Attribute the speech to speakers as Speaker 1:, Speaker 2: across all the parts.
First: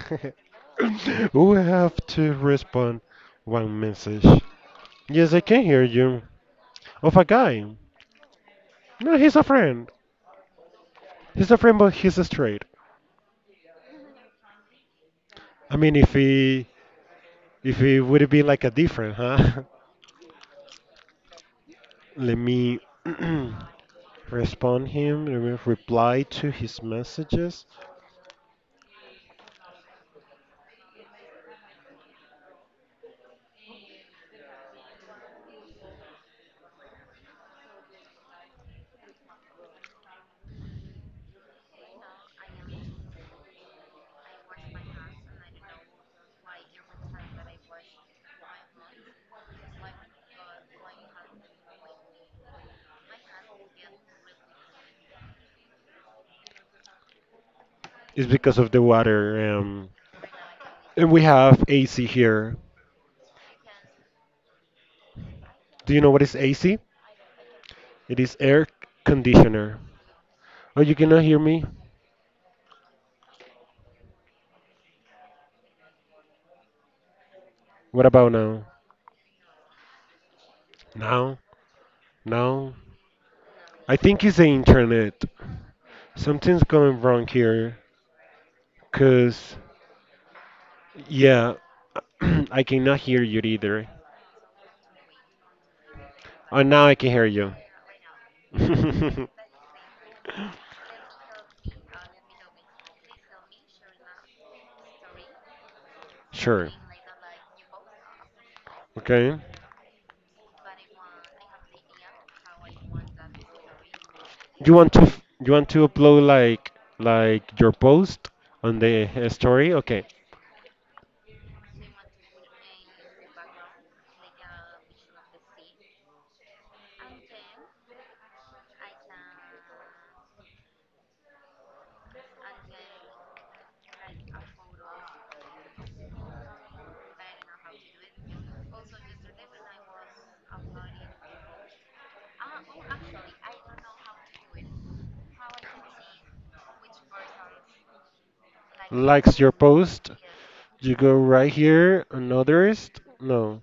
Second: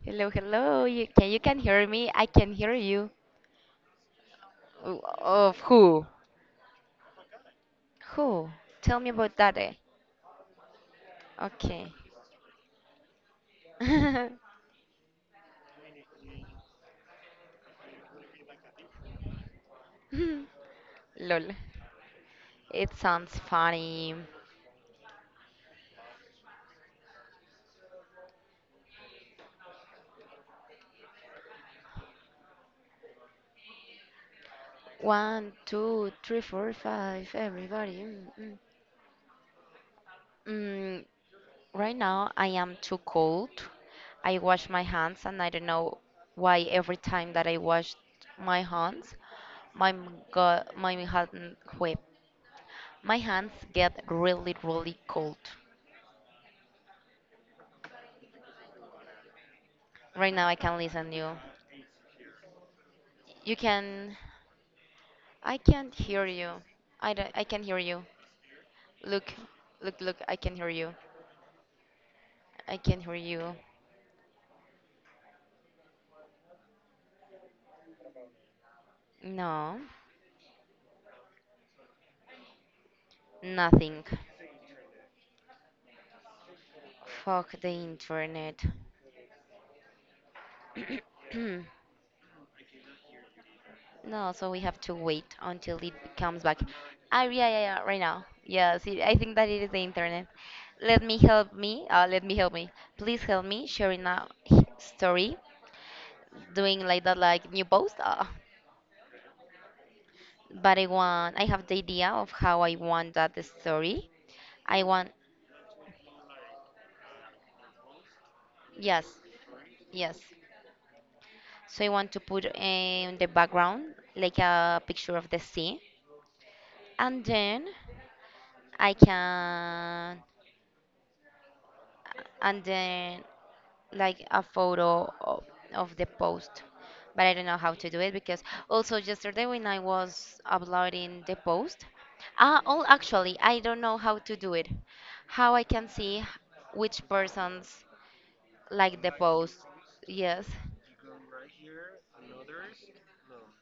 Speaker 1: hello, hello. You
Speaker 2: We
Speaker 1: can hear
Speaker 2: have
Speaker 1: me? I
Speaker 2: to
Speaker 1: can hear
Speaker 2: respond
Speaker 1: you.
Speaker 2: one message.
Speaker 1: O-
Speaker 2: Yes, I
Speaker 1: Of
Speaker 2: can hear
Speaker 1: who?
Speaker 2: you. Of a guy.
Speaker 1: Who? Tell me
Speaker 2: No, he's
Speaker 1: about
Speaker 2: a
Speaker 1: that. Eh?
Speaker 2: friend. He's a friend,
Speaker 1: Okay.
Speaker 2: but he's straight. I mean, if he would be like a different, huh?
Speaker 1: Lol.
Speaker 2: Let me
Speaker 1: It sounds funny.
Speaker 2: respond him. Let me reply to his messages.
Speaker 1: One, two, three, four, five. Everybody. Mm. Mm, right now I am too cold. I wash my hands, and I don't know why every time that I wash my hands, my m- go my hand wet. My hands get really, really cold.
Speaker 2: It's because of the water.
Speaker 1: Right now, I can
Speaker 2: And
Speaker 1: listen
Speaker 2: we
Speaker 1: you.
Speaker 2: have AC here.
Speaker 1: You can. I
Speaker 2: Do
Speaker 1: can't
Speaker 2: you know what
Speaker 1: hear
Speaker 2: is
Speaker 1: you.
Speaker 2: AC?
Speaker 1: I don't, I can hear you.
Speaker 2: It is air
Speaker 1: Look,
Speaker 2: conditioner.
Speaker 1: look, look. I can hear
Speaker 2: Oh, you
Speaker 1: you.
Speaker 2: cannot hear me?
Speaker 1: I can hear you.
Speaker 2: What about now?
Speaker 1: No,
Speaker 2: Now? Now? I
Speaker 1: nothing.
Speaker 2: think it's the internet. Something's going wrong
Speaker 1: Fuck the
Speaker 2: here.
Speaker 1: internet.
Speaker 2: Cause, yeah, I cannot hear you either.
Speaker 1: No, so we have to wait until it comes back.
Speaker 2: Oh, now I can
Speaker 1: Ah,
Speaker 2: hear
Speaker 1: yeah,
Speaker 2: you.
Speaker 1: yeah, yeah. Right now. Yeah. See, I think that it is the internet. Let me help me. Please help me sharing a story
Speaker 2: Sure.
Speaker 1: doing like that, like new post,
Speaker 2: Okay.
Speaker 1: but I have the idea of how I want that story
Speaker 2: You
Speaker 1: I
Speaker 2: want to
Speaker 1: want.
Speaker 2: f- you want to upload like your post on
Speaker 1: Yes,
Speaker 2: the story? Okay.
Speaker 1: yes, so I want to put in the background like a picture of the sea, and then I can, and then like a photo of the post, but I don't know how to do it, because also yesterday when I was uploading the post, oh, actually I don't know how to do it, how I can see which persons like the
Speaker 2: Likes your
Speaker 1: post.
Speaker 2: post.
Speaker 1: Yes.
Speaker 2: You go right here on others. No.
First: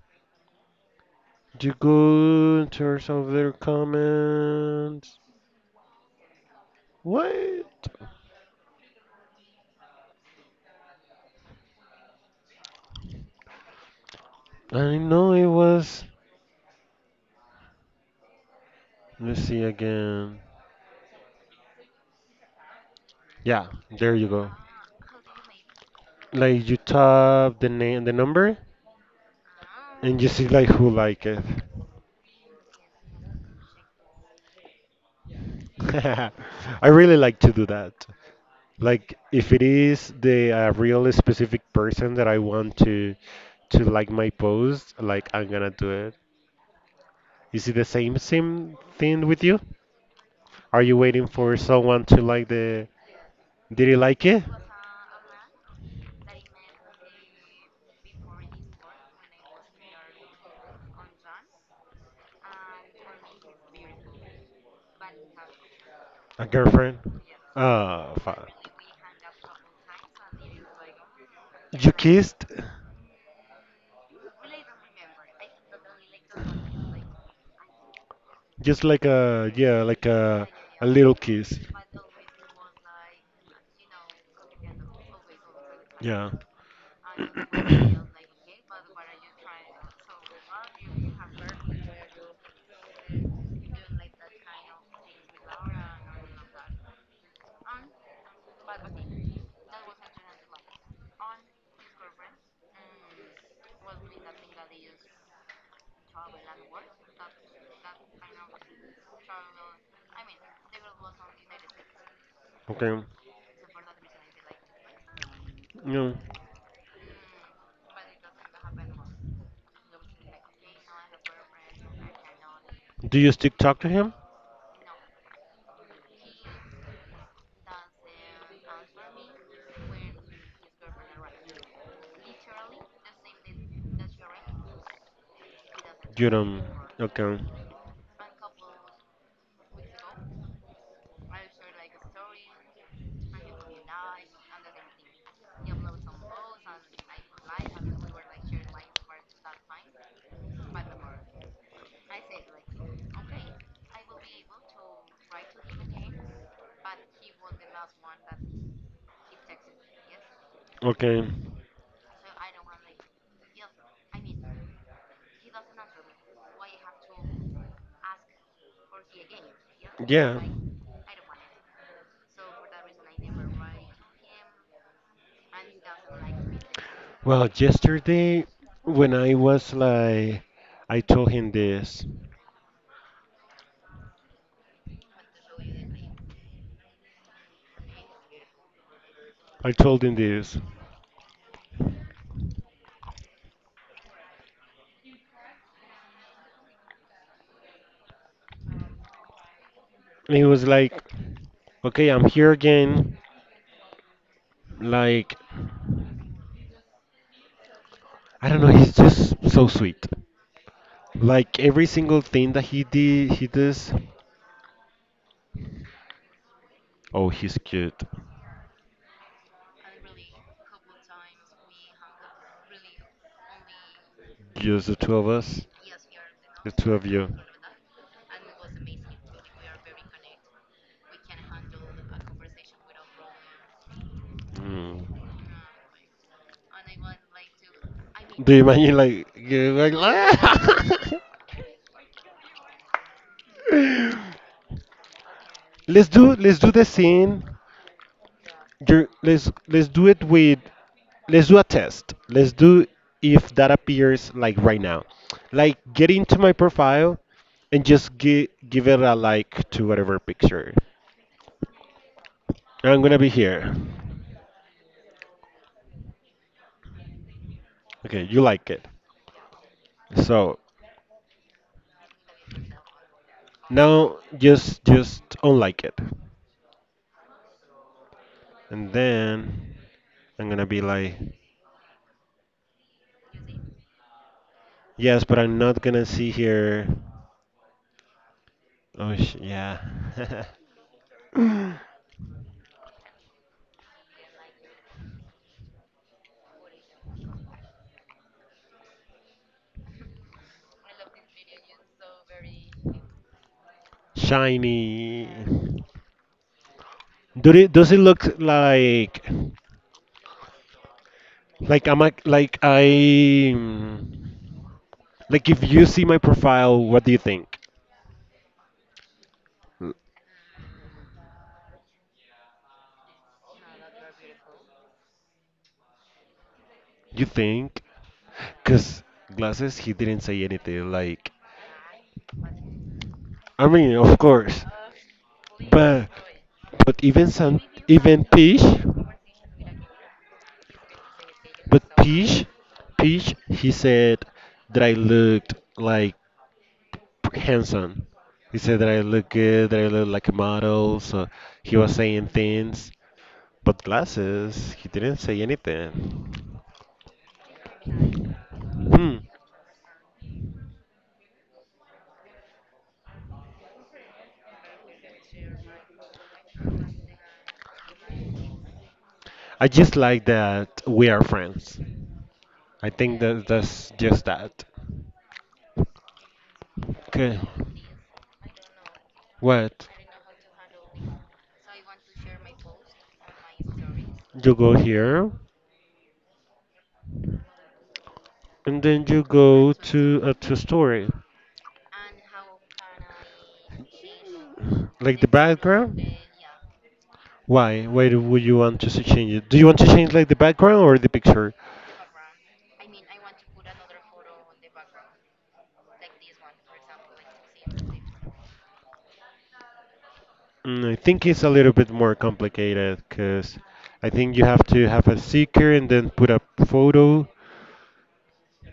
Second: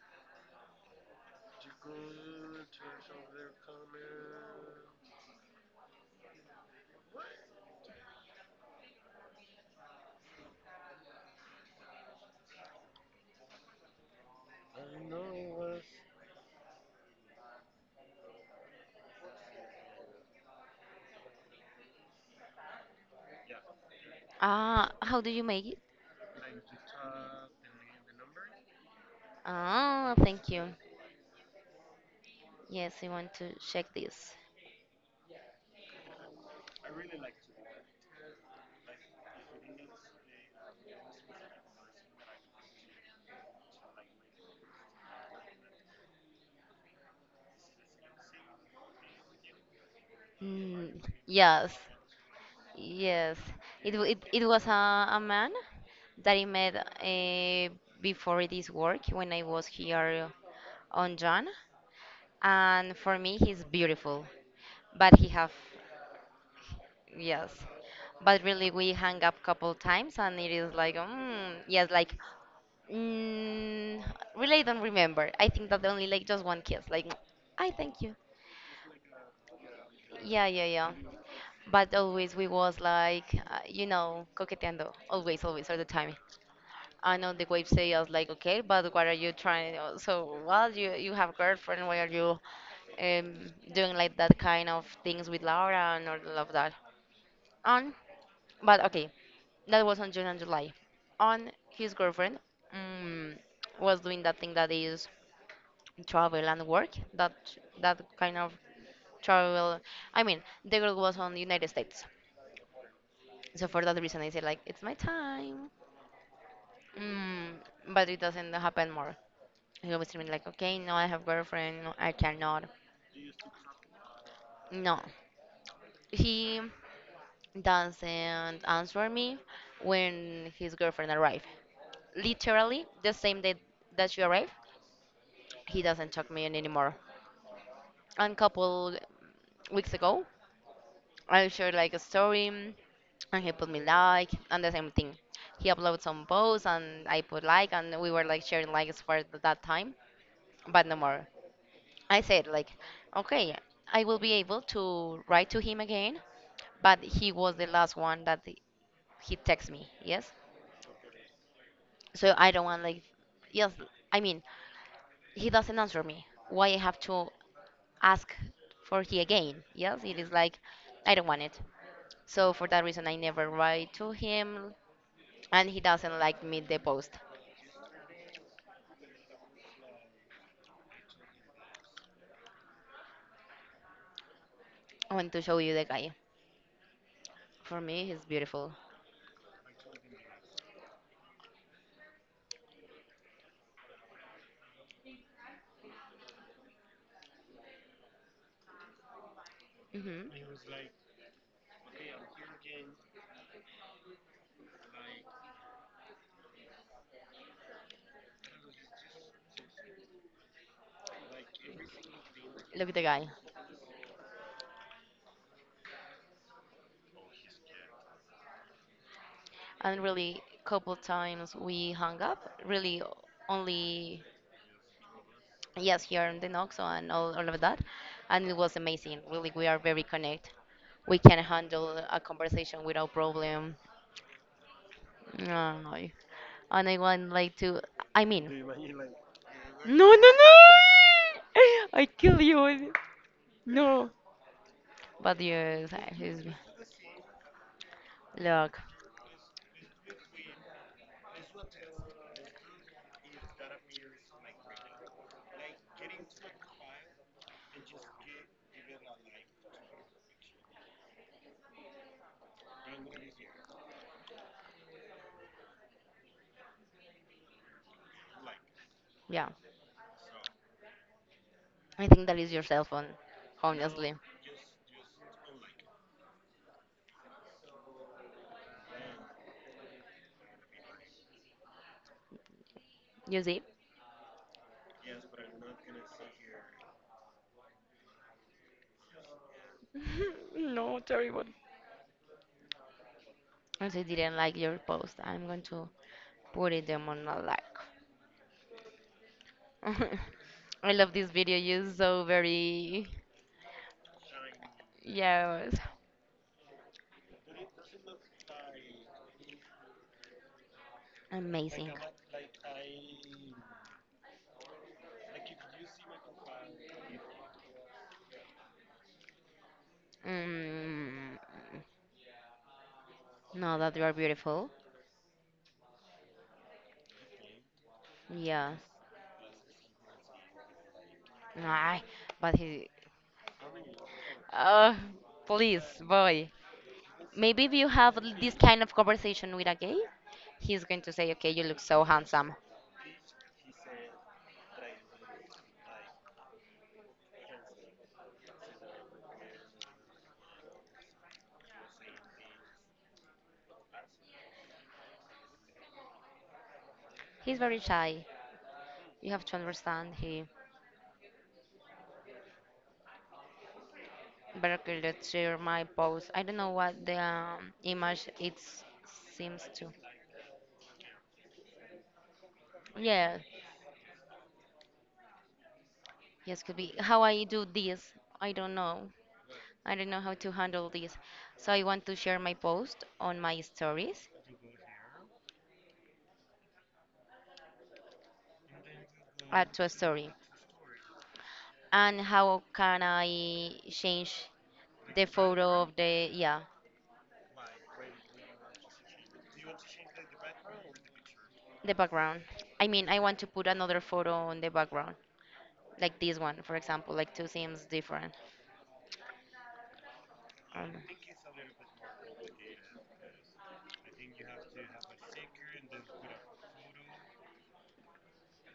Speaker 2: Did you go in terms of their comments? What? I know it was. Let's see again. Yeah, there you go.
Speaker 1: Ah, how do you make it?
Speaker 2: Like you tap the name, the number,
Speaker 1: Ah,
Speaker 2: and you see
Speaker 1: thank you.
Speaker 2: like who like it.
Speaker 1: Yes, I want to check this.
Speaker 2: I really like to do that. Like if it is the real specific person that I want to like my post, like I'm gonna do it. Is it the same thing with you? Are you
Speaker 1: mm,
Speaker 2: waiting for
Speaker 1: yes.
Speaker 2: someone to like the.
Speaker 1: Yes,
Speaker 2: Did you
Speaker 1: it,
Speaker 2: like it?
Speaker 1: it was a man that I met before this work when I was here on John, and for me he's beautiful, but he have.
Speaker 2: A girlfriend?
Speaker 1: Yes,
Speaker 2: Ah,
Speaker 1: but
Speaker 2: fuck.
Speaker 1: really we hang up couple times and it is like, yes,
Speaker 2: You
Speaker 1: like
Speaker 2: kissed?
Speaker 1: mm, really I don't remember. I think that only like just one kiss, like I thank you.
Speaker 2: Just like a, yeah, like a,
Speaker 1: Yeah, yeah,
Speaker 2: a
Speaker 1: yeah,
Speaker 2: little kiss.
Speaker 1: but always we was like, you know, coqueteando always, always, all the time.
Speaker 2: Yeah.
Speaker 1: I know the wife say us like, okay, but what are you trying? So, well, you have girlfriend. Why are you um, doing like that kind of things with Laura and all of that? On, but okay, that was on June and July. On his girlfriend um, was doing that thing that is travel and work. That, that kind of travel. I mean, the girl was on the United States,
Speaker 2: Okay.
Speaker 1: so for that reason, I said like, it's my time.
Speaker 2: Yeah.
Speaker 1: Mm, but it doesn't happen more. He always told me like, okay, no, I have girlfriend, no, I cannot.
Speaker 2: Do you still talk to him?
Speaker 1: No, he doesn't answer me when his girlfriend arrive. Literally the same day that she arrived, he doesn't
Speaker 2: You
Speaker 1: talk me
Speaker 2: don't.
Speaker 1: anymore.
Speaker 2: Okay.
Speaker 1: And couple weeks ago, I shared like a story, and he put me like, and the same thing. He uploaded some posts, and I put like, and we were like sharing likes for that time, but no more. I said like, okay, I will be able to write to him again, but he was the last one that he texts me, yes.
Speaker 2: Okay.
Speaker 1: So I don't want like, yes, I mean, he doesn't answer me, why I have to ask for he again? Yes, it is
Speaker 2: Yeah.
Speaker 1: like I don't want it, so for that reason I never write to him, and he doesn't like me the post.
Speaker 2: Well, yesterday when I was like, I told him this.
Speaker 1: I want to show you the guy, for me he's beautiful.
Speaker 2: I told him this.
Speaker 1: Hmm.
Speaker 2: And he was like, okay, I'm here again. Like, I don't know, he's just so sweet. Like every single thing that he
Speaker 1: Look at the guy.
Speaker 2: did, he does. Oh, he's cute.
Speaker 1: And really couple times we hung up, really only.
Speaker 2: Just the two of us,
Speaker 1: Yes, here in the
Speaker 2: the
Speaker 1: Noxo
Speaker 2: two of
Speaker 1: and
Speaker 2: you.
Speaker 1: all of that. And it was amazing. Really, we are very connected. We can handle a conversation without problem.
Speaker 2: Mm.
Speaker 1: Oh, no, and I want like to, I
Speaker 2: Do you
Speaker 1: mean, like,
Speaker 2: imagine like you're like
Speaker 1: but yes,
Speaker 2: let's do
Speaker 1: it's,
Speaker 2: let's do the scene.
Speaker 1: look,
Speaker 2: You're, let's do it with. Let's do a test. Let's do if that appears like right now. Like get into my profile and just give it a like to whatever picture. I'm gonna be here. Okay, you like it.
Speaker 1: yeah.
Speaker 2: So
Speaker 1: I think that is your cell phone, no? Honestly.
Speaker 2: now just unlike it. And then I'm gonna be like,
Speaker 1: You see?
Speaker 2: yes, but I'm not gonna see here. Oh yeah,
Speaker 1: No, terrible. If they didn't like your post, I'm going to put it them on a like. I love this video. You're so very,
Speaker 2: shiny.
Speaker 1: yes.
Speaker 2: Do it? Does it look like
Speaker 1: Amazing.
Speaker 2: I'm a, like I? Like if you see my profile, what do you think? L-
Speaker 1: Mm, no, that you are beautiful.
Speaker 2: You think?
Speaker 1: Yeah.
Speaker 2: Cause glasses, he didn't say anything. Like
Speaker 1: Ay, but he.
Speaker 2: I mean, of course,
Speaker 1: Oh, please,
Speaker 2: but
Speaker 1: boy.
Speaker 2: but even some
Speaker 1: Maybe if you have
Speaker 2: even
Speaker 1: this
Speaker 2: Peach,
Speaker 1: kind of conversation with a gay, he's going to say, okay, you look
Speaker 2: but
Speaker 1: so
Speaker 2: Peach,
Speaker 1: handsome.
Speaker 2: Peach, he said that I looked like handsome. He said that I look good, that I look like a model. So he was saying things, but glasses, he didn't say anything.
Speaker 1: He's very shy.
Speaker 2: Hmm.
Speaker 1: You have to understand. He better could let's share my post. I don't know what the image it seems
Speaker 2: I
Speaker 1: to.
Speaker 2: just like that we are friends. I think
Speaker 1: Yeah,
Speaker 2: that that's just that.
Speaker 1: yes, could be. How
Speaker 2: Okay.
Speaker 1: I do this, I don't know.
Speaker 2: What?
Speaker 1: I don't know how to handle this. So I want to share my post on my stories,
Speaker 2: You go here, and then you
Speaker 1: add
Speaker 2: go
Speaker 1: to a
Speaker 2: to
Speaker 1: story.
Speaker 2: a two-story,
Speaker 1: And how can I change
Speaker 2: like
Speaker 1: the
Speaker 2: the
Speaker 1: photo of
Speaker 2: background.
Speaker 1: the, yeah,
Speaker 2: Why? Would you want to change it? Do you want to change like the background or the picture?
Speaker 1: the background? I mean, I want to put another photo on the background, like this one, for example, like two seems different.
Speaker 2: Mm,
Speaker 1: Um,
Speaker 2: I think it's a little bit more complicated because I think you have to have a seeker and then put a photo.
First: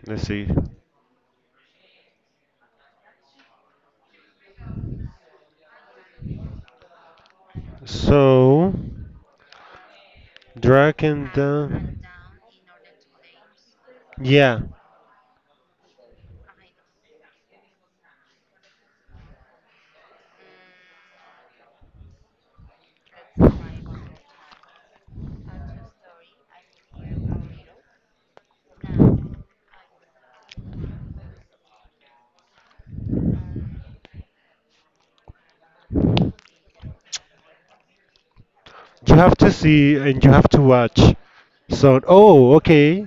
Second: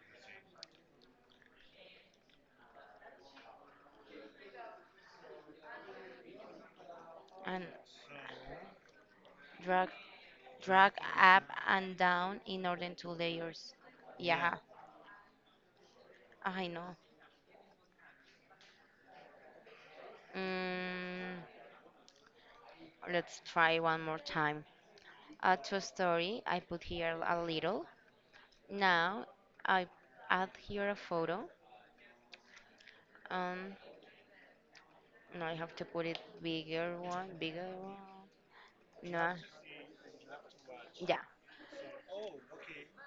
Speaker 2: Let's see.
Speaker 1: and
Speaker 2: So
Speaker 1: drag, drag
Speaker 2: drag and
Speaker 1: up and
Speaker 2: down.
Speaker 1: down in order to layers.
Speaker 2: Yeah.
Speaker 1: Yeah, I know. Mm, let's try one more time. A true story, I put here a little. Now I add here a photo. Um, no, I have to put it bigger one, bigger one.
Speaker 2: You
Speaker 1: No,
Speaker 2: have to see and you have to watch.
Speaker 1: yeah.
Speaker 2: So, oh, okay.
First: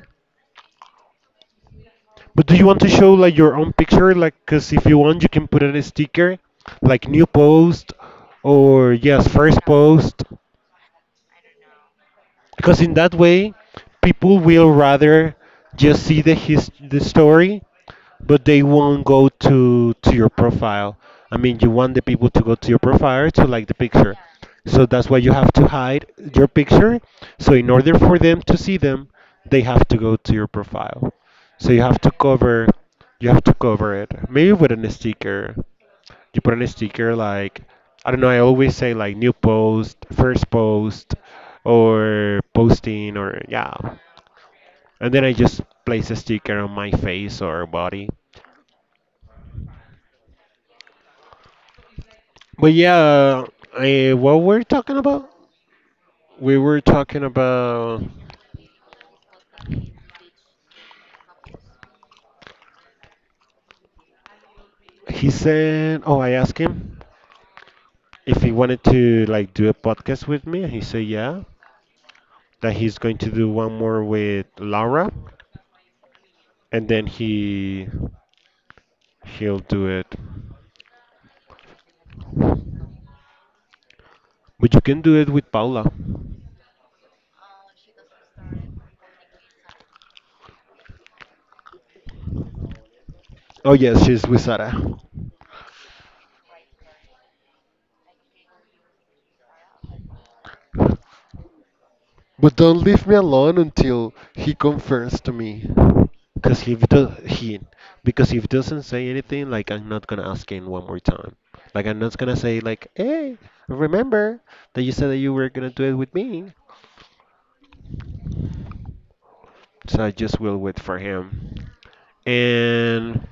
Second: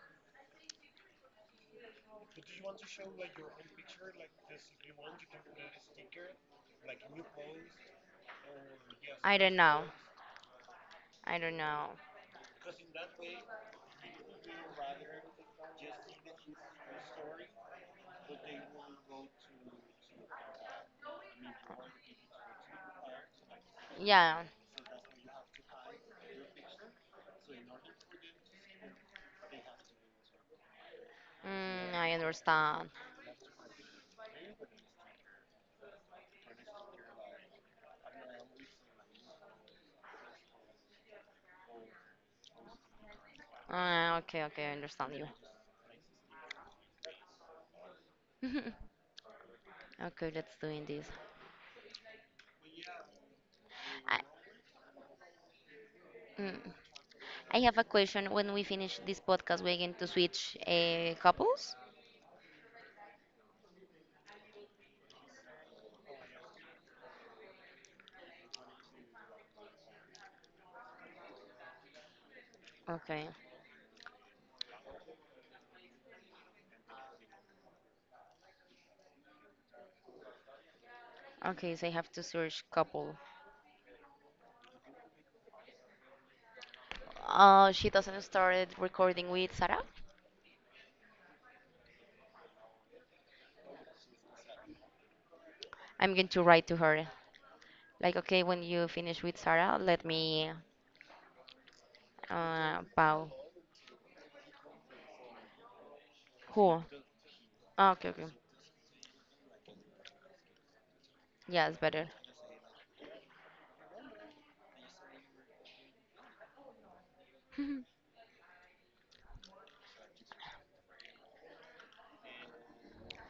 Speaker 2: But do you want to show like your own picture? Like, cause if you want, you can put in a sticker, like new post, or yes,
Speaker 1: I don't
Speaker 2: first
Speaker 1: know.
Speaker 2: post.
Speaker 1: I don't know.
Speaker 2: Because in that way people will rather just see the story, but they won't go to your profile. I mean, you want the people to go to your profile to like the picture,
Speaker 1: Yeah.
Speaker 2: so that's why you have to hide your picture. So in order for them to see them, they have to go to your profile. So you have to
Speaker 1: I
Speaker 2: cover
Speaker 1: understand.
Speaker 2: you have to cover it maybe with a sticker. You put on a sticker like, I don't know. I always say like new post, first post, or posting, or yeah.
Speaker 1: Okay, okay, I
Speaker 2: And
Speaker 1: understand
Speaker 2: then I just place a sticker on my face or body.
Speaker 1: you. Okay, let's doing this.
Speaker 2: But yeah,
Speaker 1: I,
Speaker 2: what we're talking about? We
Speaker 1: mm,
Speaker 2: were talking
Speaker 1: I have a
Speaker 2: about.
Speaker 1: question. When we finish this podcast, we're going to switch couples?
Speaker 2: He said, "Oh, I asked him if he wanted to like do a podcast with me, and he said yeah, that he's going to
Speaker 1: Okay.
Speaker 2: do one more with Laura, and then he'll do it."
Speaker 1: Okay, so I have to search couple.
Speaker 2: But you can do it with Paula.
Speaker 1: She doesn't started recording with Sarah,
Speaker 2: Oh yes, she's with Sarah.
Speaker 1: I'm going to write to her like, okay, when you finish with Sarah, let me
Speaker 2: But don't leave me
Speaker 1: bow.
Speaker 2: alone until he confirms to me. Cause if
Speaker 1: Who?
Speaker 2: do he,
Speaker 1: Ah, okay, okay.
Speaker 2: because if doesn't say anything, like I'm not gonna ask him one more time.
Speaker 1: Yeah, it's
Speaker 2: Like I'm
Speaker 1: better.
Speaker 2: not gonna say like, hey, remember that you said that you were gonna do it with me. So I just will wait for him. And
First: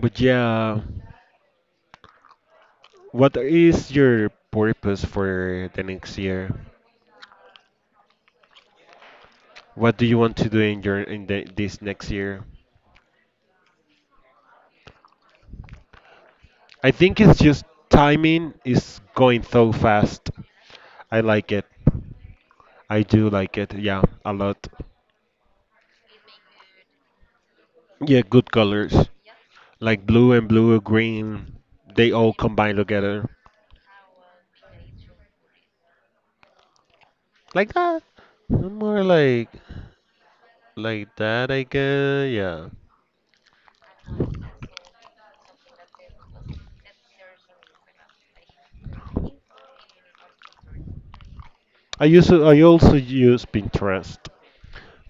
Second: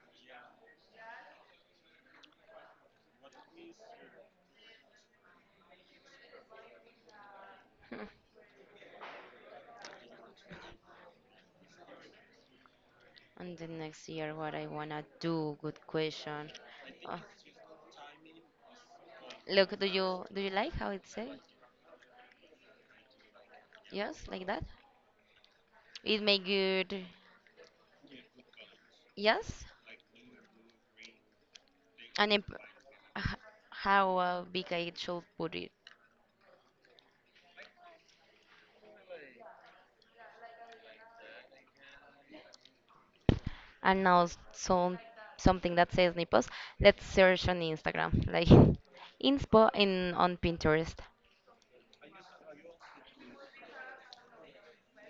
Speaker 2: but yeah, what is your purpose for the next year? What do you want to do in your this next year?
Speaker 1: And the next year, what I wanna do? Good question.
Speaker 2: I think it's just timing is going
Speaker 1: Look,
Speaker 2: so fast.
Speaker 1: do you like how it
Speaker 2: I
Speaker 1: say?
Speaker 2: like it. I do like it. Yeah,
Speaker 1: Yes,
Speaker 2: a
Speaker 1: like that.
Speaker 2: lot.
Speaker 1: It may good.
Speaker 2: Yeah, good colors.
Speaker 1: Yes,
Speaker 2: Like blue and blue, green, they all
Speaker 1: and
Speaker 2: combine together.
Speaker 1: h- how big I should put it.
Speaker 2: Like that. More like that, I guess. Yeah.
Speaker 1: And now some something that says nipples, let's search on instagram, like inspo in on pinterest
Speaker 2: I also use Pinterest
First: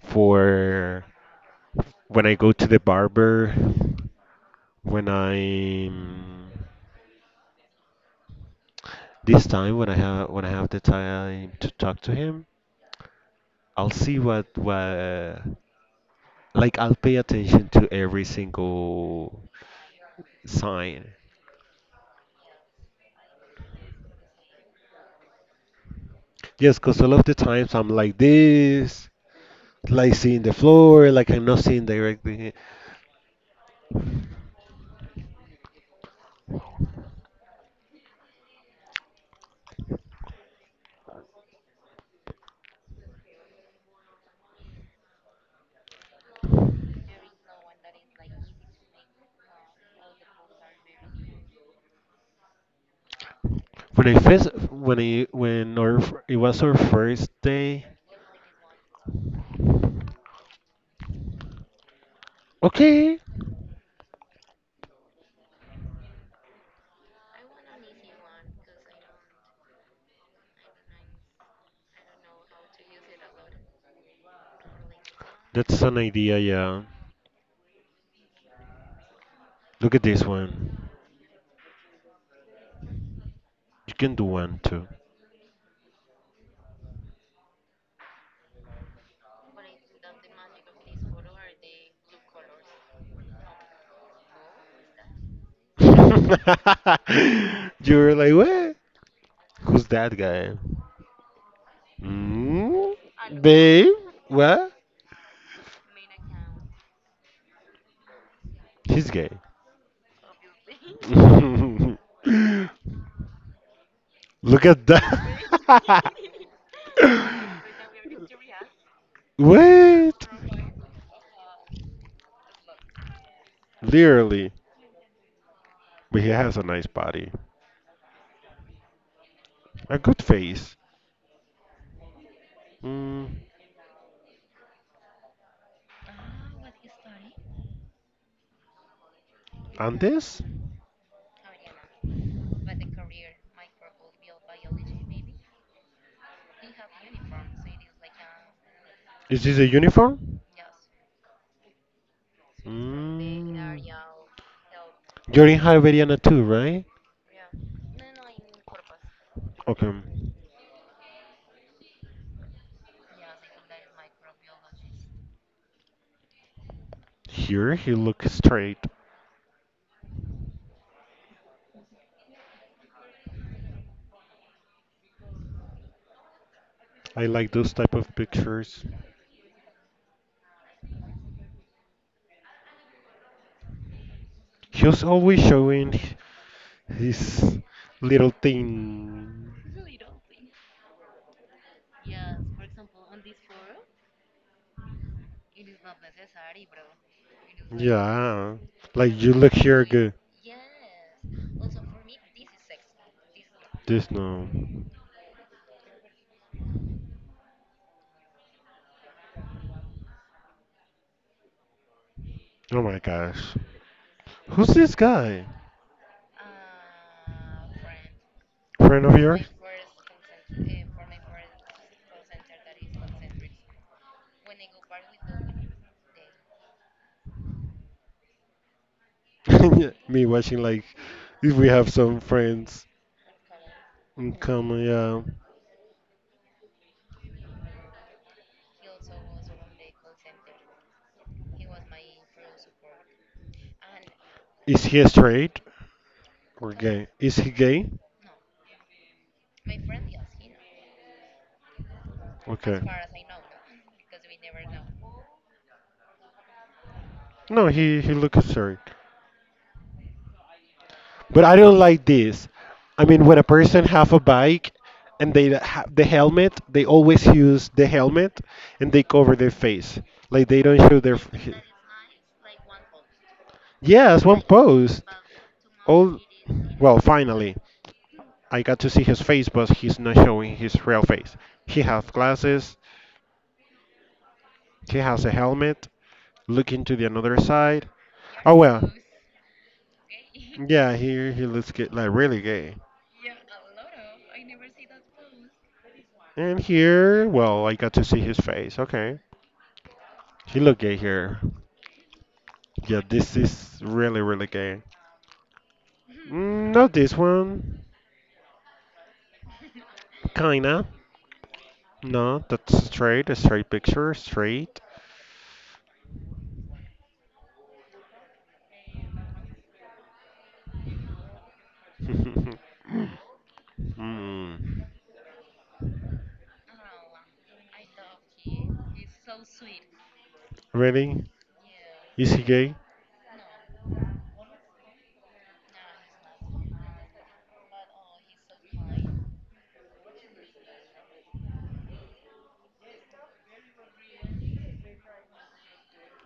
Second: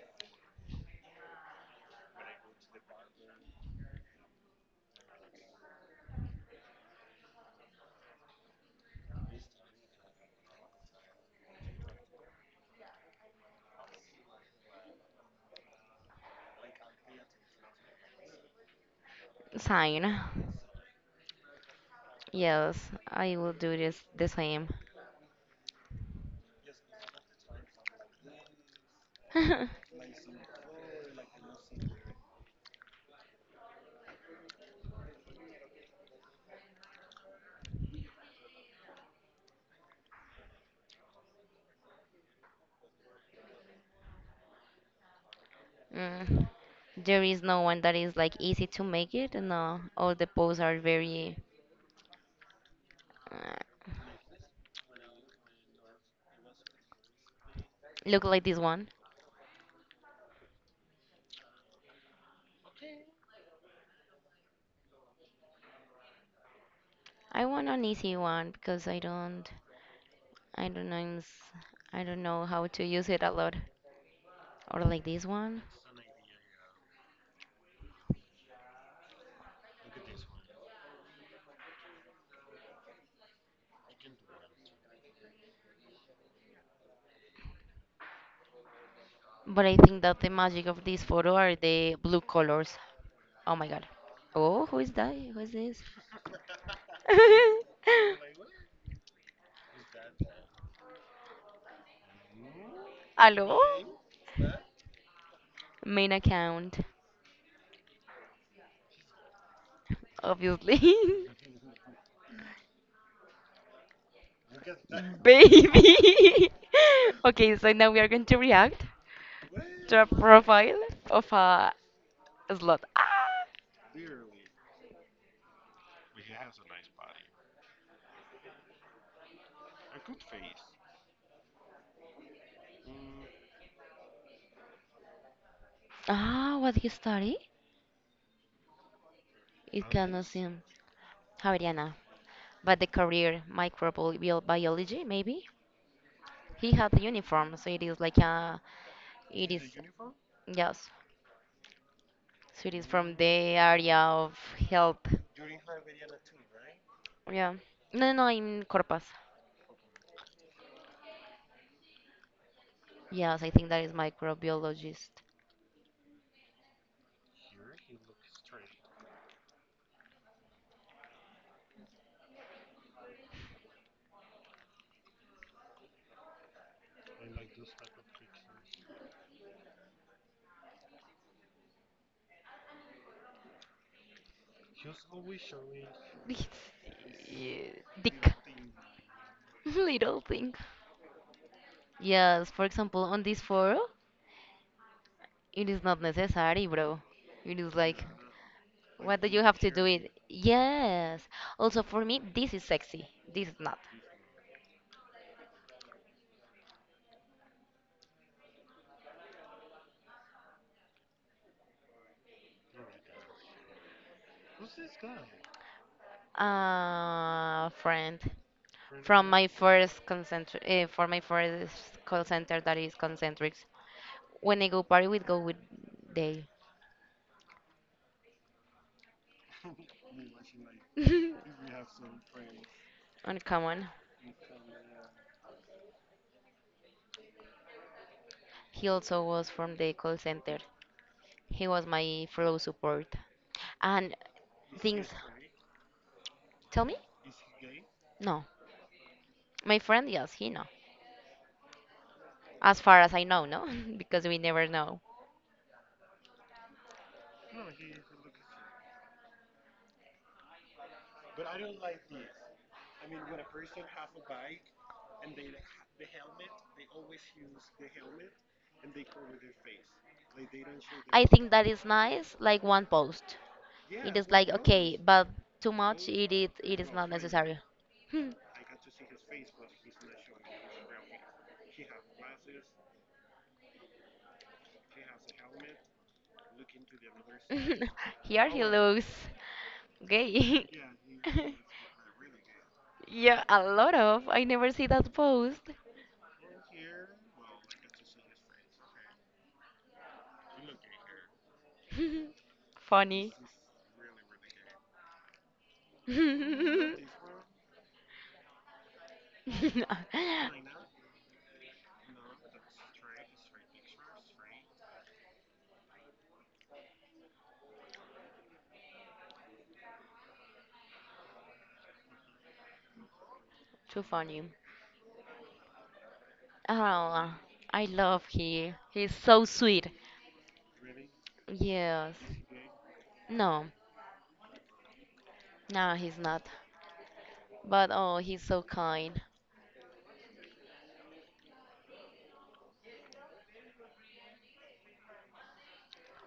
Speaker 2: for when I go to the barber, when I when I have the time to talk to him. I'll see what like I'll pay attention to every single
Speaker 1: sign.
Speaker 2: sign.
Speaker 1: Yes, I will do this the same.
Speaker 2: Yes, because a lot of the times I'm like this, like seeing the floor, like I'm not seeing directly.
Speaker 1: Mm. There is no one that is like easy to make it. No, all the posts are very uh,
Speaker 2: When I first, when I, It was our first day.
Speaker 1: look like this one.
Speaker 2: Okay,
Speaker 1: I want an easy one because I don't know I don't know how to use it a lot, or like this one.
Speaker 2: that's an idea. Yeah, look at this one. You can do one too.
Speaker 1: But I think that the magic of this photo are the blue colors. Oh my god. Oh, who is that? Who is this?
Speaker 2: You were like, what? Who's that guy? Mm?
Speaker 1: Hello?
Speaker 2: Babe, what?
Speaker 1: Main account,
Speaker 2: He's gay.
Speaker 1: obviously.
Speaker 2: Look at that.
Speaker 1: Baby! Okay, so now we are going to react to a
Speaker 2: What?
Speaker 1: profile of a slot. Ah,
Speaker 2: Literally. But he has a nice body. A good face. Mm.
Speaker 1: ah, what you study? It
Speaker 2: And
Speaker 1: cannot
Speaker 2: this?
Speaker 1: seem Javeriana, but the career microbial biology maybe. He had the uniform, so it is like a,
Speaker 2: Is
Speaker 1: it
Speaker 2: this a
Speaker 1: is,
Speaker 2: uniform?
Speaker 1: yes. So it is from the
Speaker 2: Mm.
Speaker 1: area of health.
Speaker 2: You're in Hiberniana too, right?
Speaker 1: Yeah. No, no, I'm Corpus.
Speaker 2: Okay.
Speaker 1: Yes, I think that is microbiologist.
Speaker 2: Here he looks straight. I like those type of pictures. He was always showing
Speaker 1: It's,
Speaker 2: his little
Speaker 1: dick.
Speaker 2: thing.
Speaker 1: Little thing. Yes, for example, on this forum, it is not necessary, bro. It is like, yeah.
Speaker 2: Yeah.
Speaker 1: Like
Speaker 2: Like
Speaker 1: what do
Speaker 2: you
Speaker 1: you
Speaker 2: look
Speaker 1: have to
Speaker 2: here
Speaker 1: do it?
Speaker 2: good.
Speaker 1: Yes. Also, for me, this is sexy. This is not.
Speaker 2: This no. Oh my gosh. Who's this guy?
Speaker 1: Friend.
Speaker 2: Friend of
Speaker 1: From
Speaker 2: yours?
Speaker 1: my first concentric, for my first call center that is concentrics, when I go party we go with they.
Speaker 2: Yeah, me watching like
Speaker 1: You
Speaker 2: if we have some friends
Speaker 1: uncommon.
Speaker 2: in common. Yeah.
Speaker 1: He also was from the call center, he was my flow support, and
Speaker 2: Is he
Speaker 1: things.
Speaker 2: straight or
Speaker 1: Tell me.
Speaker 2: gay? Is he gay?
Speaker 1: No, my friend, yes he know. As
Speaker 2: Okay.
Speaker 1: far as I know, no. Because we never know.
Speaker 2: No, he looks straight. But I don't like this. I mean, when a person have a bike and they have the helmet, they always use the helmet and they cover their face, like they don't show their.
Speaker 1: I think that is nice, like one post. It
Speaker 2: Yes,
Speaker 1: is
Speaker 2: one
Speaker 1: like okay,
Speaker 2: post.
Speaker 1: but too much,
Speaker 2: All
Speaker 1: it is
Speaker 2: well,
Speaker 1: not necessary.
Speaker 2: finally, I got to see his face, but he's not showing his real face. He has glasses. He has a helmet. Looking to the another side.
Speaker 1: Here
Speaker 2: Oh
Speaker 1: he
Speaker 2: well,
Speaker 1: looks gay.
Speaker 2: yeah. Here he looks like really gay.
Speaker 1: Yeah, a lot of. I never see that post.
Speaker 2: And here, well, I got to see his face. Okay, he look gay here. Yeah,
Speaker 1: Funny.
Speaker 2: this is really really gay. Mm, not
Speaker 1: Too
Speaker 2: this one. Kinda. No, that's straight. A straight picture. Straight.
Speaker 1: funny.
Speaker 2: Hmm.
Speaker 1: Oh, I love he. He's so sweet.
Speaker 2: Really?
Speaker 1: Yes.
Speaker 2: Is he gay?
Speaker 1: No, no, he's not. But oh, he's so kind.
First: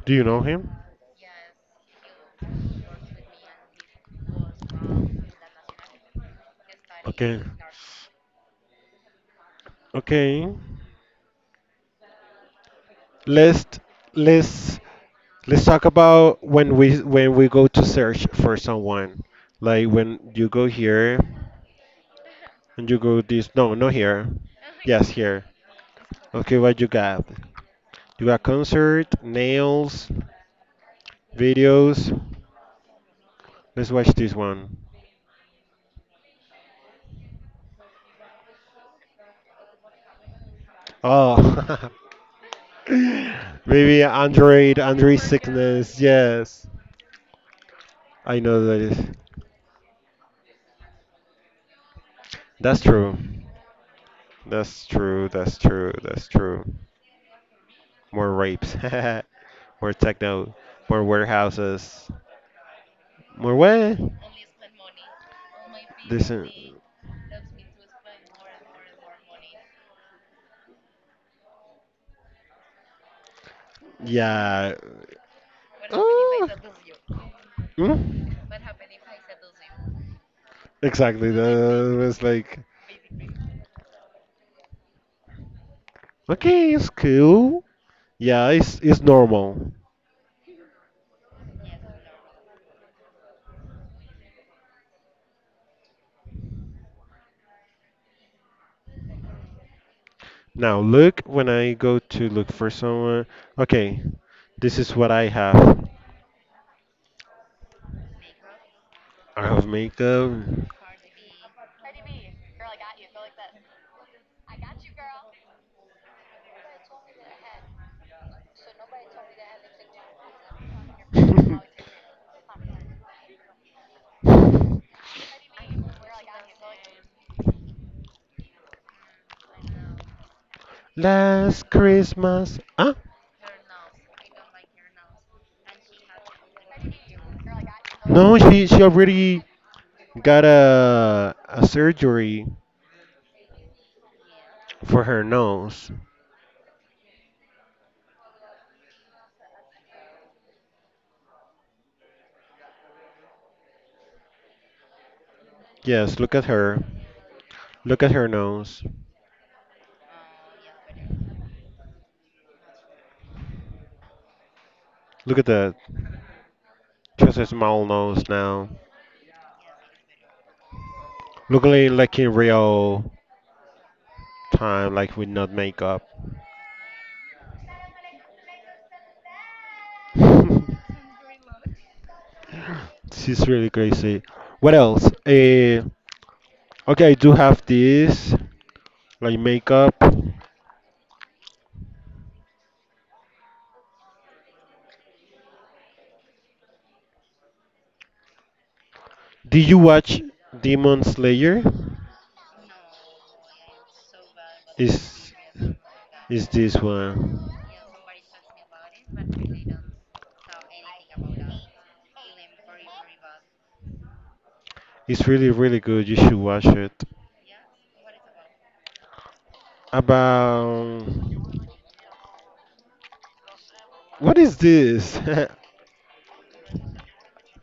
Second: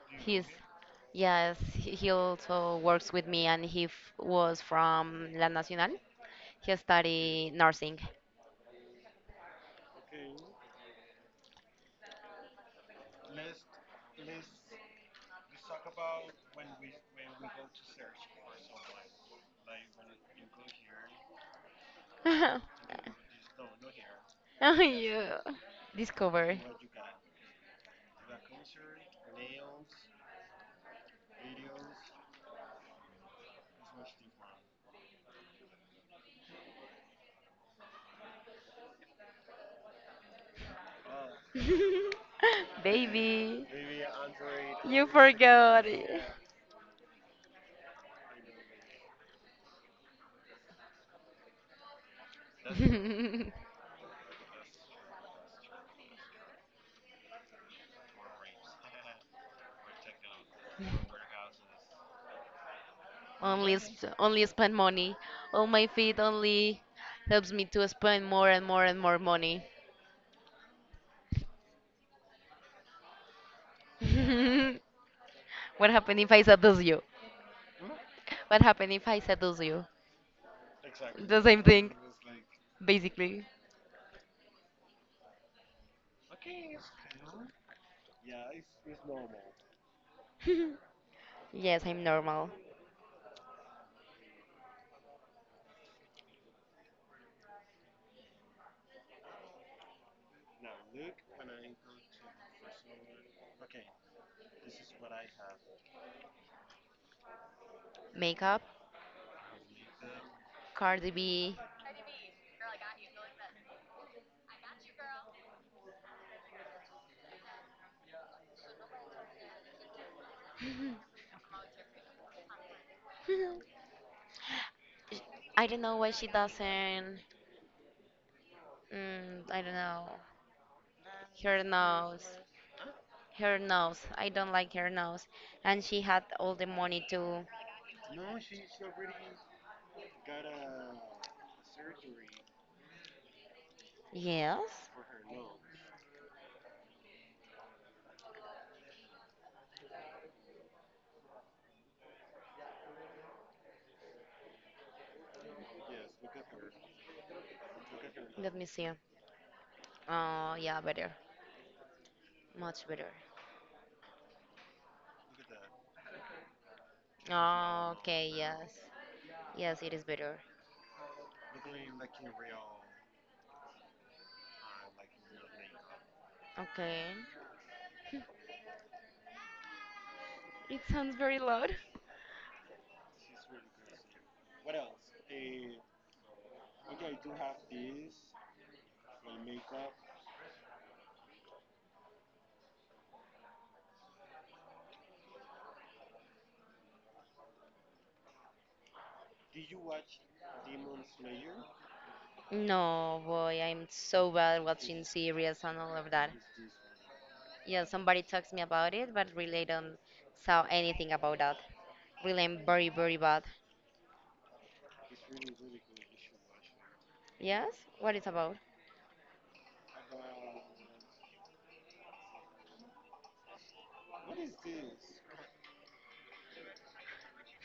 Speaker 2: Do you know
Speaker 1: He's,
Speaker 2: him?
Speaker 1: yes, he also works with me, and he f was from La Nacional. He
Speaker 2: Okay.
Speaker 1: studied nursing.
Speaker 2: Okay. Let's let's let's talk about when we go to search for someone. Like when you go here and you go this no, not here.
Speaker 1: Oh,
Speaker 2: Yes,
Speaker 1: yeah.
Speaker 2: here.
Speaker 1: Discover.
Speaker 2: Okay, what you got? You got concert, nails, videos. Let's watch this one. Oh,
Speaker 1: Baby.
Speaker 2: maybe Android,
Speaker 1: You
Speaker 2: Android
Speaker 1: forgot
Speaker 2: sickness.
Speaker 1: it.
Speaker 2: Yes, I know that is. That's true. That's true. That's true. That's true. More rapes. More techno. More warehouses. More what?
Speaker 1: Only spend money. All my feet
Speaker 2: This.
Speaker 1: only helps me to spend more and more and more money.
Speaker 2: Yeah.
Speaker 1: What happened if I
Speaker 2: Oh.
Speaker 1: seduce you?
Speaker 2: Mm,
Speaker 1: What happened if I seduce you?
Speaker 2: exactly.
Speaker 1: The same thing,
Speaker 2: That was like,
Speaker 1: basically.
Speaker 2: okay, it's cool. Yeah, it's normal.
Speaker 1: Yes, I'm normal.
Speaker 2: Now look when I go to look for someone. Okay, this is what I have.
Speaker 1: Makeup,
Speaker 2: I have makeup.
Speaker 1: Cardi B. Sh- I don't know why she doesn't. I don't know. Her
Speaker 2: Last
Speaker 1: nose.
Speaker 2: Christmas. Huh?
Speaker 1: Her nose. I don't like her nose. And she had all the money to.
Speaker 2: No, she already got a surgery
Speaker 1: Yes?
Speaker 2: for her nose. Yes, look at her. Look at her
Speaker 1: Let me
Speaker 2: nose.
Speaker 1: see. Oh, yeah, better. Much better.
Speaker 2: Look at that. She has a small
Speaker 1: Oh, okay,
Speaker 2: nose now.
Speaker 1: yes. Yes, it is better.
Speaker 2: Looking like in real time, like with not makeup.
Speaker 1: Okay. It sounds very loud.
Speaker 2: She's really crazy. What else? Okay, I do have this, like makeup. Did you watch Demon Slayer?
Speaker 1: No, boy, I'm so bad watching
Speaker 2: Is
Speaker 1: series and all of that.
Speaker 2: is this one?
Speaker 1: Yeah, somebody talks me about it, but really don't saw anything about that. Really, I'm very, very bad.
Speaker 2: It's really, really good. You should watch it.
Speaker 1: Yes? What it's about?
Speaker 2: About what is this?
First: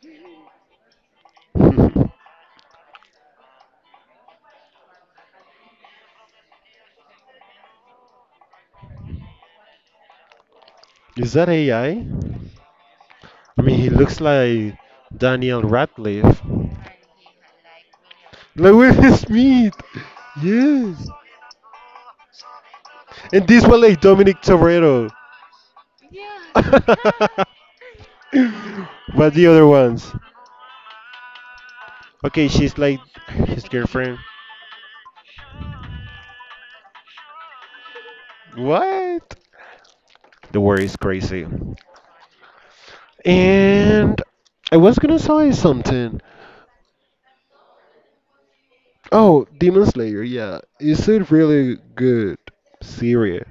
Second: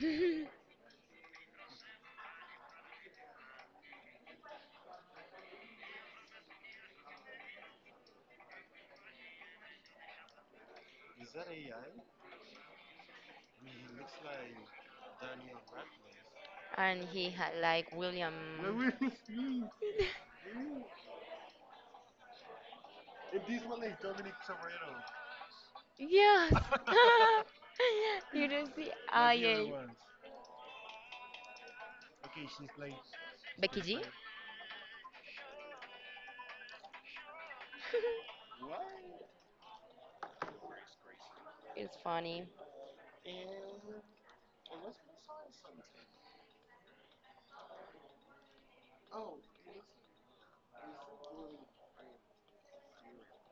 Speaker 2: Is that AI? I mean, he looks like Daniel Radcliffe.
Speaker 1: And he had like William.
Speaker 2: Like Will Smith. Yes. And this one like Dominic Toretto.
Speaker 1: Yes! You don't see. Ah,
Speaker 2: but the other
Speaker 1: I.
Speaker 2: ones. Okay, she's like his
Speaker 1: Becky G?
Speaker 2: girlfriend. What? The world is crazy.
Speaker 1: It's funny.
Speaker 2: And I was gonna say something. Oh, Demon Slayer, yeah. It's a really good series.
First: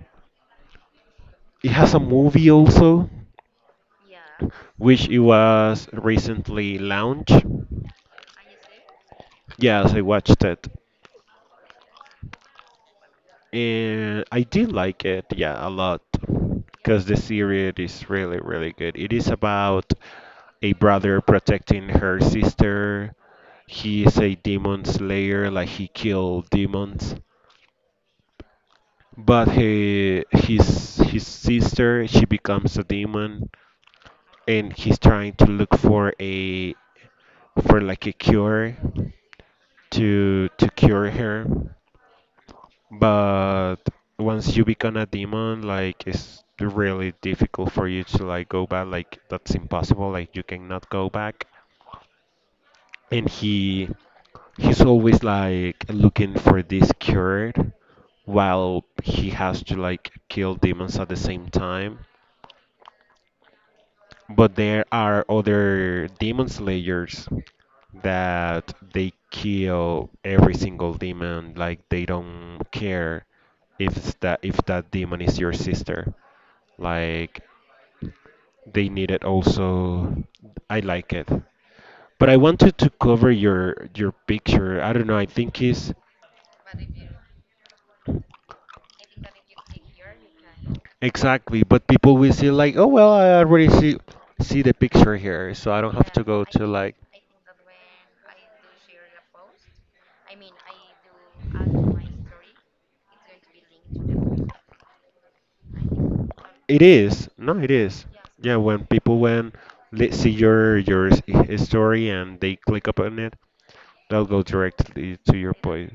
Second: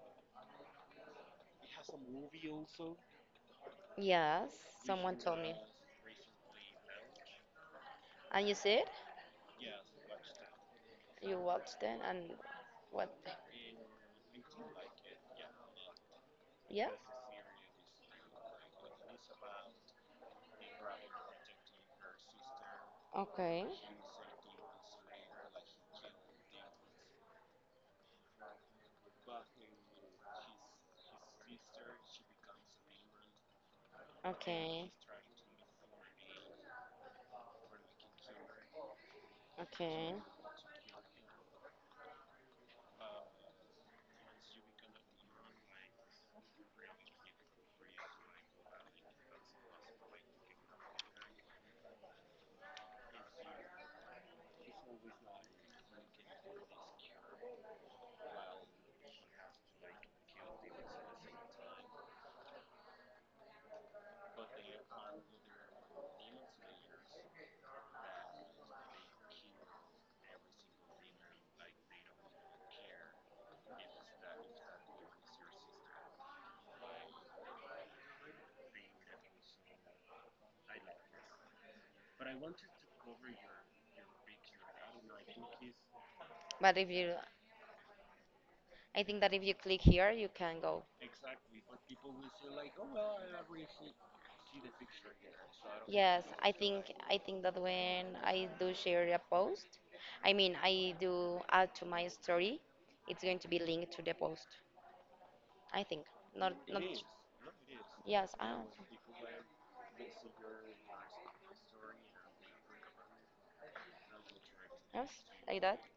Speaker 2: It has a movie also,
Speaker 1: Yes,
Speaker 2: which
Speaker 1: someone
Speaker 2: it
Speaker 1: told me.
Speaker 2: was recently launched.
Speaker 1: And you said
Speaker 2: Yes, I watched it.
Speaker 1: you watched it, and what?
Speaker 2: And I did like it, yeah, a lot.
Speaker 1: Yes?
Speaker 2: Because the series is really, really good. It is about a brother protecting her sister.
Speaker 1: Okay,
Speaker 2: He is a demon slayer, like he killed demons. But he, his sister, she becomes a demon, and
Speaker 1: okay,
Speaker 2: he's trying to look for a for like a cure
Speaker 1: okay.
Speaker 2: to cure her. But once you become a demon, like it's really difficult for you to like go back. Like that's impossible. Like you cannot go back. And he's always like looking for this cure, while he has to like kill demons at the same time. But there are other demon slayers that they kill every single demon, like they don't care if that demon is your sister. Like they need it also. I like it. But I wanted to cover your picture. I don't know. I think is
Speaker 1: But if you, I think that if you click here, you can go.
Speaker 2: exactly. But people will see like, oh well, I already see the picture here, so I don't have
Speaker 1: Yes,
Speaker 2: to go to like.
Speaker 1: I think that when I do share a post, I mean I do add to my story, it's going to be linked to the post. I think not, not.
Speaker 2: It is. No, it is.
Speaker 1: Yes, I
Speaker 2: Yeah,
Speaker 1: don't,
Speaker 2: when they see your story and they click upon it, they'll go
Speaker 1: yes,
Speaker 2: directly to your
Speaker 1: like that.
Speaker 2: point.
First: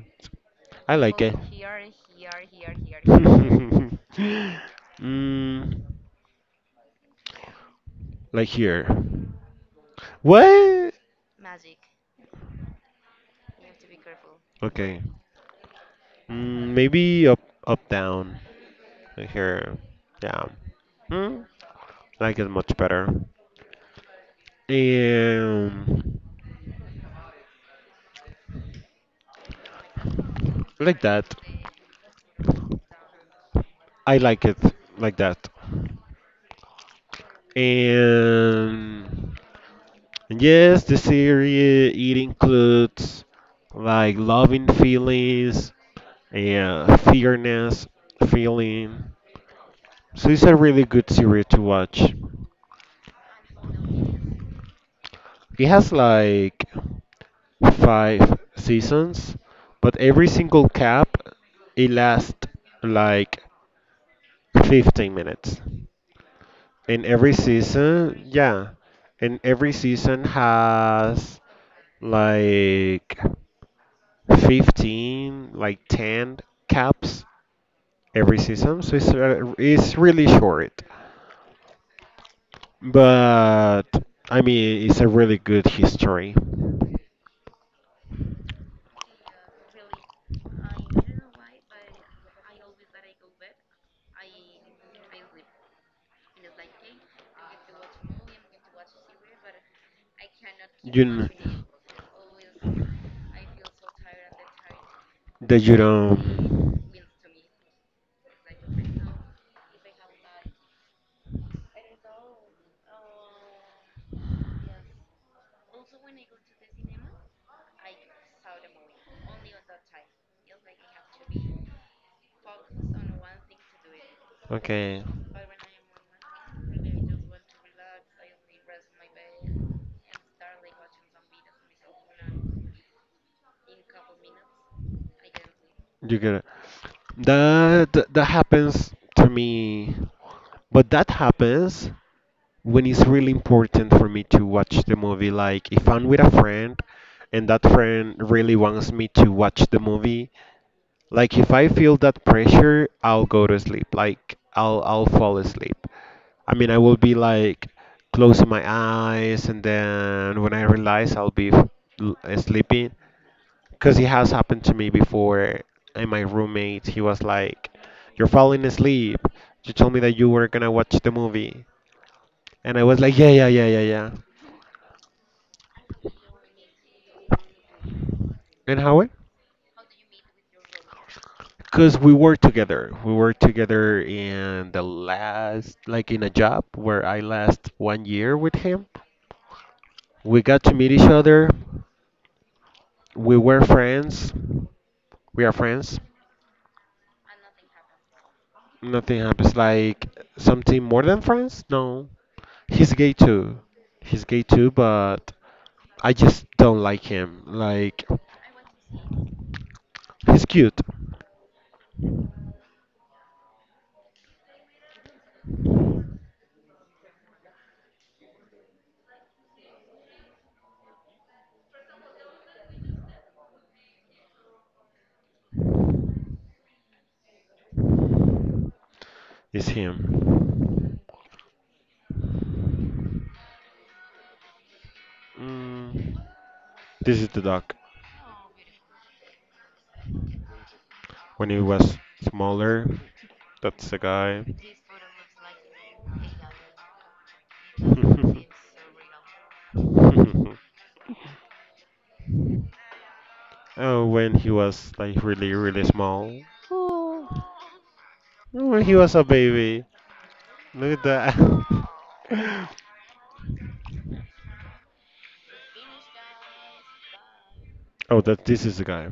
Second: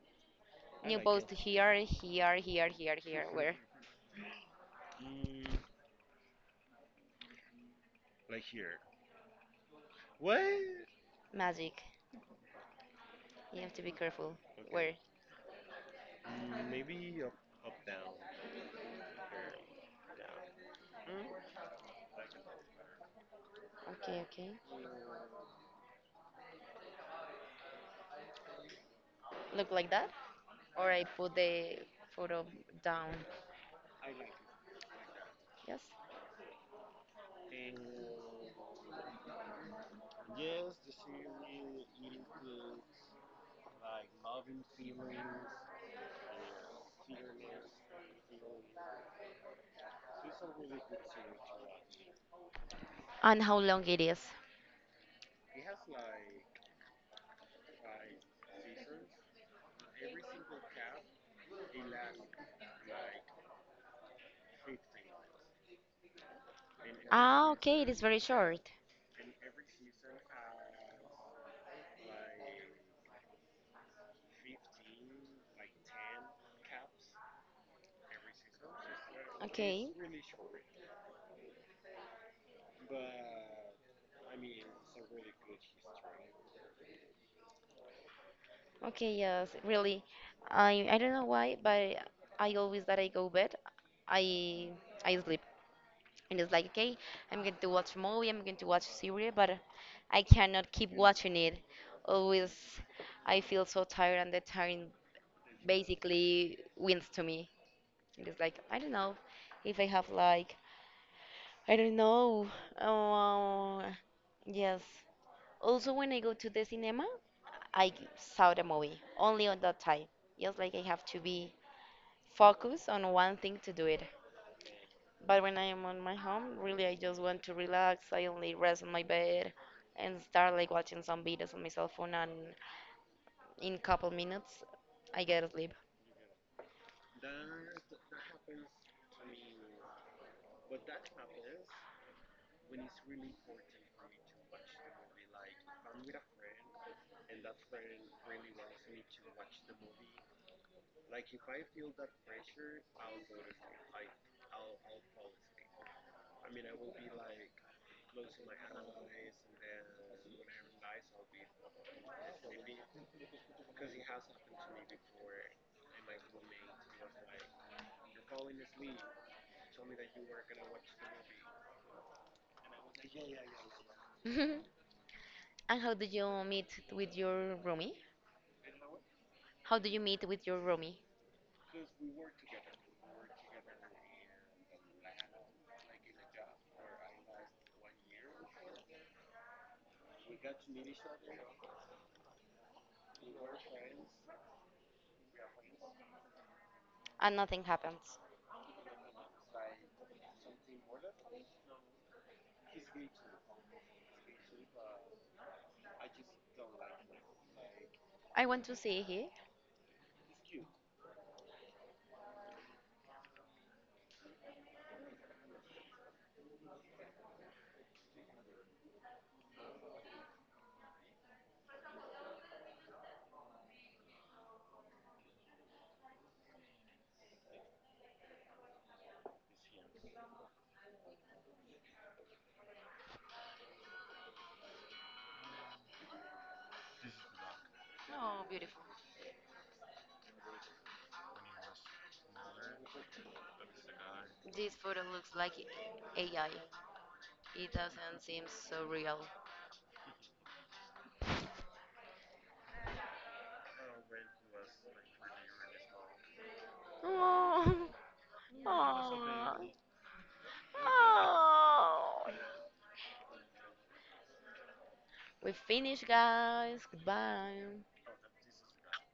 Speaker 2: I
Speaker 1: New
Speaker 2: like
Speaker 1: post
Speaker 2: it.
Speaker 1: here, here, here, here, here. Where
Speaker 2: mm, like here. What?
Speaker 1: magic? You have to be careful. Where?
Speaker 2: Okay. Mm, maybe up down. Like here. Yeah. Mm,
Speaker 1: Mm,
Speaker 2: like it much better.
Speaker 1: Okay, okay.
Speaker 2: Um,
Speaker 1: Look like that, or
Speaker 2: like
Speaker 1: I
Speaker 2: that.
Speaker 1: put the photo down.
Speaker 2: I like it like that.
Speaker 1: Yes.
Speaker 2: And and yes, the series it includes like loving feelings and fairness feeling. So it's a really good series to watch.
Speaker 1: And how long it is?
Speaker 2: It has like five seasons, but every single cap it lasts like 15 minutes. And every
Speaker 1: Ah, okay, it is very
Speaker 2: season, yeah,
Speaker 1: short.
Speaker 2: and every season has like 15, like 10 caps. Every season, so it's uh,
Speaker 1: Okay.
Speaker 2: it's really short. But I mean, it's a really good history.
Speaker 1: Okay, yes, really. I don't know why, but I always that I go bed, I I sleep. And it's like, okay, I'm going to watch a movie, I'm going to watch a series, but I cannot keep
Speaker 2: You kn-
Speaker 1: watching it. Always I feel so tired and the tiring
Speaker 2: that you don't.
Speaker 1: basically wins to me. And it's like, I don't know if I have like, I don't know. Oh, yes. Also, when I go to the cinema, I saw the movie only on that time. Just like I have to be focused on one thing to do it.
Speaker 2: Okay.
Speaker 1: But when I am on my home, really, I just want to relax. I only rest on my bed and start like watching some videos on my cell phone, and in couple minutes, I get asleep.
Speaker 2: You get it. That happens to me, but that happens when it's really important for me to watch the movie. Like if I'm with a friend and that friend really wants me to watch the movie, like if I feel that pressure, I'll go to sleep. Like I'll fall asleep. I mean, I will be like closing my eyes, and then when I realize I'll be sleeping, because it has happened to me before, and my roommate, he was like, you're falling asleep. You told me that you were gonna watch the movie. And I was like, yeah, yeah, yeah, yeah, yeah.
Speaker 1: And how do you meet with your roomie?
Speaker 2: And how.
Speaker 1: How do you meet with your roomie?
Speaker 2: Because we were together. We were together in the last, like in a job where I last 1 year with him. We got to meet each other. We were friends. We are friends.
Speaker 1: And nothing happens.
Speaker 2: Nothing happens like something more than friends? No. He's gay too. He's gay too, but I just don't like him. Like
Speaker 1: I want to see here.
Speaker 2: he's cute, is him. Mm, this is the dog.
Speaker 1: Oh, beautiful.
Speaker 2: When he was smaller, that's the guy.
Speaker 1: This photo looks like AI. It doesn't seem so real.
Speaker 2: Oh, when he was like really, really small. Oh,
Speaker 1: Oh,
Speaker 2: when he was a baby. Look at
Speaker 1: oh,
Speaker 2: that.
Speaker 1: oh. We finished, guys. Goodbye.
Speaker 2: Oh, that this is the guy.